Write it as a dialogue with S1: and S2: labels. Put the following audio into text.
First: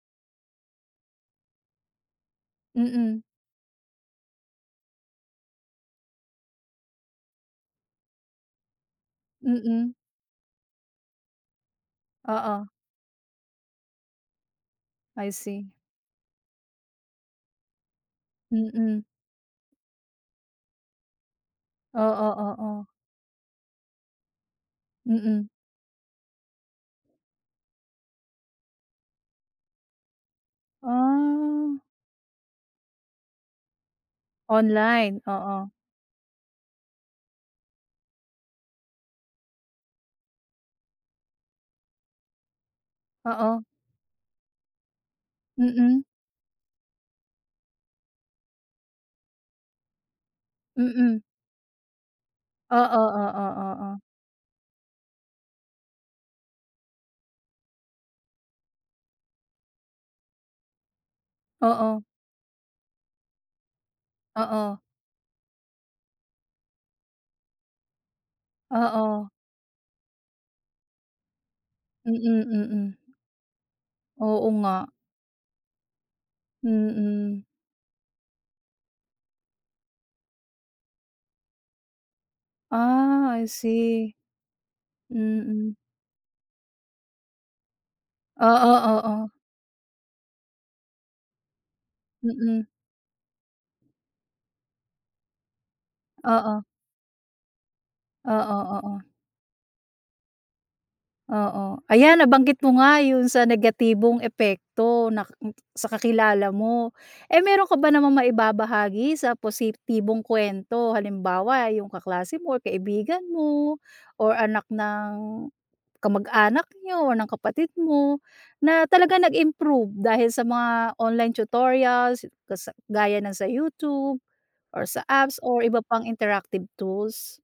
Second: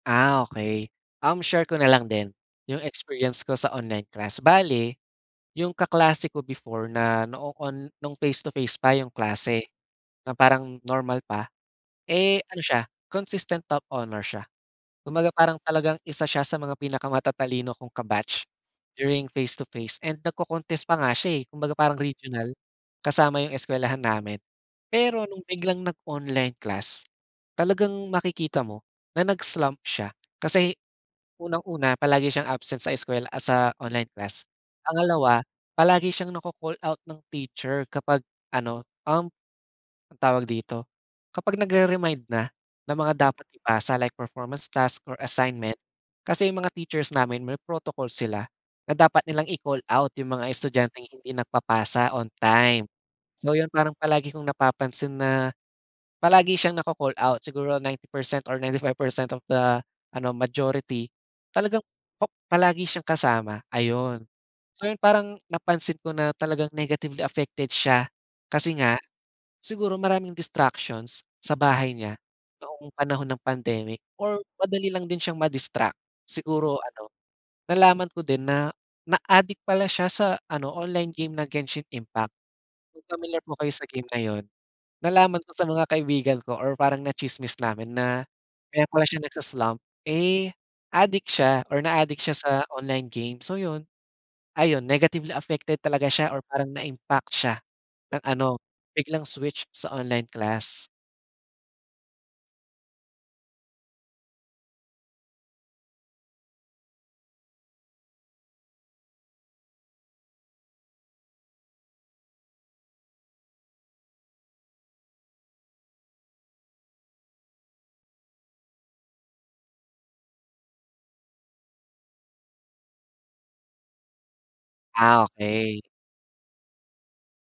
S1: Ah okey. Um, share ko na lang din, yung
S2: Mm.
S1: experience ko sa online class bale, yung kaklase ko before na noon nung face to face pa yung klase.
S2: Mm.
S1: Na parang normal pa, eh, ano
S2: Oo.
S1: siya, consistent top honor siya.
S2: I
S1: Kumbaga parang
S2: see.
S1: talagang isa siya sa mga pinaka-matatalino kong ka-batch,
S2: Mm.
S1: during face to face and nag-co-contest pa nga siya eh, kumbaga parang
S2: Oo,
S1: regional,
S2: oo.
S1: kasama yung eskwelahan namin. Pero nung
S2: Mm.
S1: biglang nag-online class, talagang makikita mo, na nag-slump siya kasi,
S2: Ah.
S1: unang-una palagi siyang absent sa eskuwela at sa online class,
S2: Online,
S1: pangalawa
S2: oo.
S1: palagi siyang na-ko-call out ng teacher kapag ano, um, ang tawag dito, kapag nag-re-mind na, ng mga dapat
S2: Oo.
S1: ipasa like performance task or assignment.
S2: Mm.
S1: Kasi yung mga teachers namin may protocol sila, na dapat nilang i-call out yung mga estudyanteng
S2: Mm.
S1: hindi nagpapasa on time.
S2: Oo, oo,
S1: So yun parang
S2: oo.
S1: palagi kong napapansin na, palagi siyang na-co-call out siguro 90% or 95% of the ano majority talagang
S2: Oo.
S1: pa palagi siyang kasama, ayun.
S2: Oo.
S1: So yun parang napansin ko na talagang negatively affected siya, kasi nga,
S2: Oo.
S1: siguro maraming distractions, sa bahay niya,
S2: Mm,
S1: noong
S2: mm.
S1: panahon ng pandemic or
S2: Oo
S1: madali
S2: nga.
S1: lang din siyang ma-distract. Siguro ano,
S2: Mm.
S1: nalaman ko din na na-adik pala siya sa ano online game na Genshin Impact. Kung
S2: Ah,
S1: familiar
S2: I
S1: po kayo sa game
S2: see.
S1: na yun, nalaman ko sa
S2: Mm.
S1: mga kaibigan ko or parang na-tsismis namin na
S2: Oo,
S1: kaya pala siya
S2: oo.
S1: nagsa-slump eh adik siya or na-aadik siya sa
S2: Mm.
S1: online game so yun. Ayun negatively affected talaga siya or
S2: Oo.
S1: parang na-impact siya ng
S2: Oo,
S1: ano,
S2: oo.
S1: biglang switch sa online class.
S2: Oo ayan nabanggit mo nga yun sa negatibong epekto na sa kakilala mo. Eh meron ka ba namang maibabahagi sa positibong kwento, halimbawa yung kaklase mo or kaibigan mo, or anak ng kamag-anak niyo, or ng kapatid mo, na talaga nag-improve dahil sa mga online tutorials sa gaya ng sa YouTube, or sa
S1: Ah,
S2: apps or iba
S1: okey.
S2: pang interactive tools?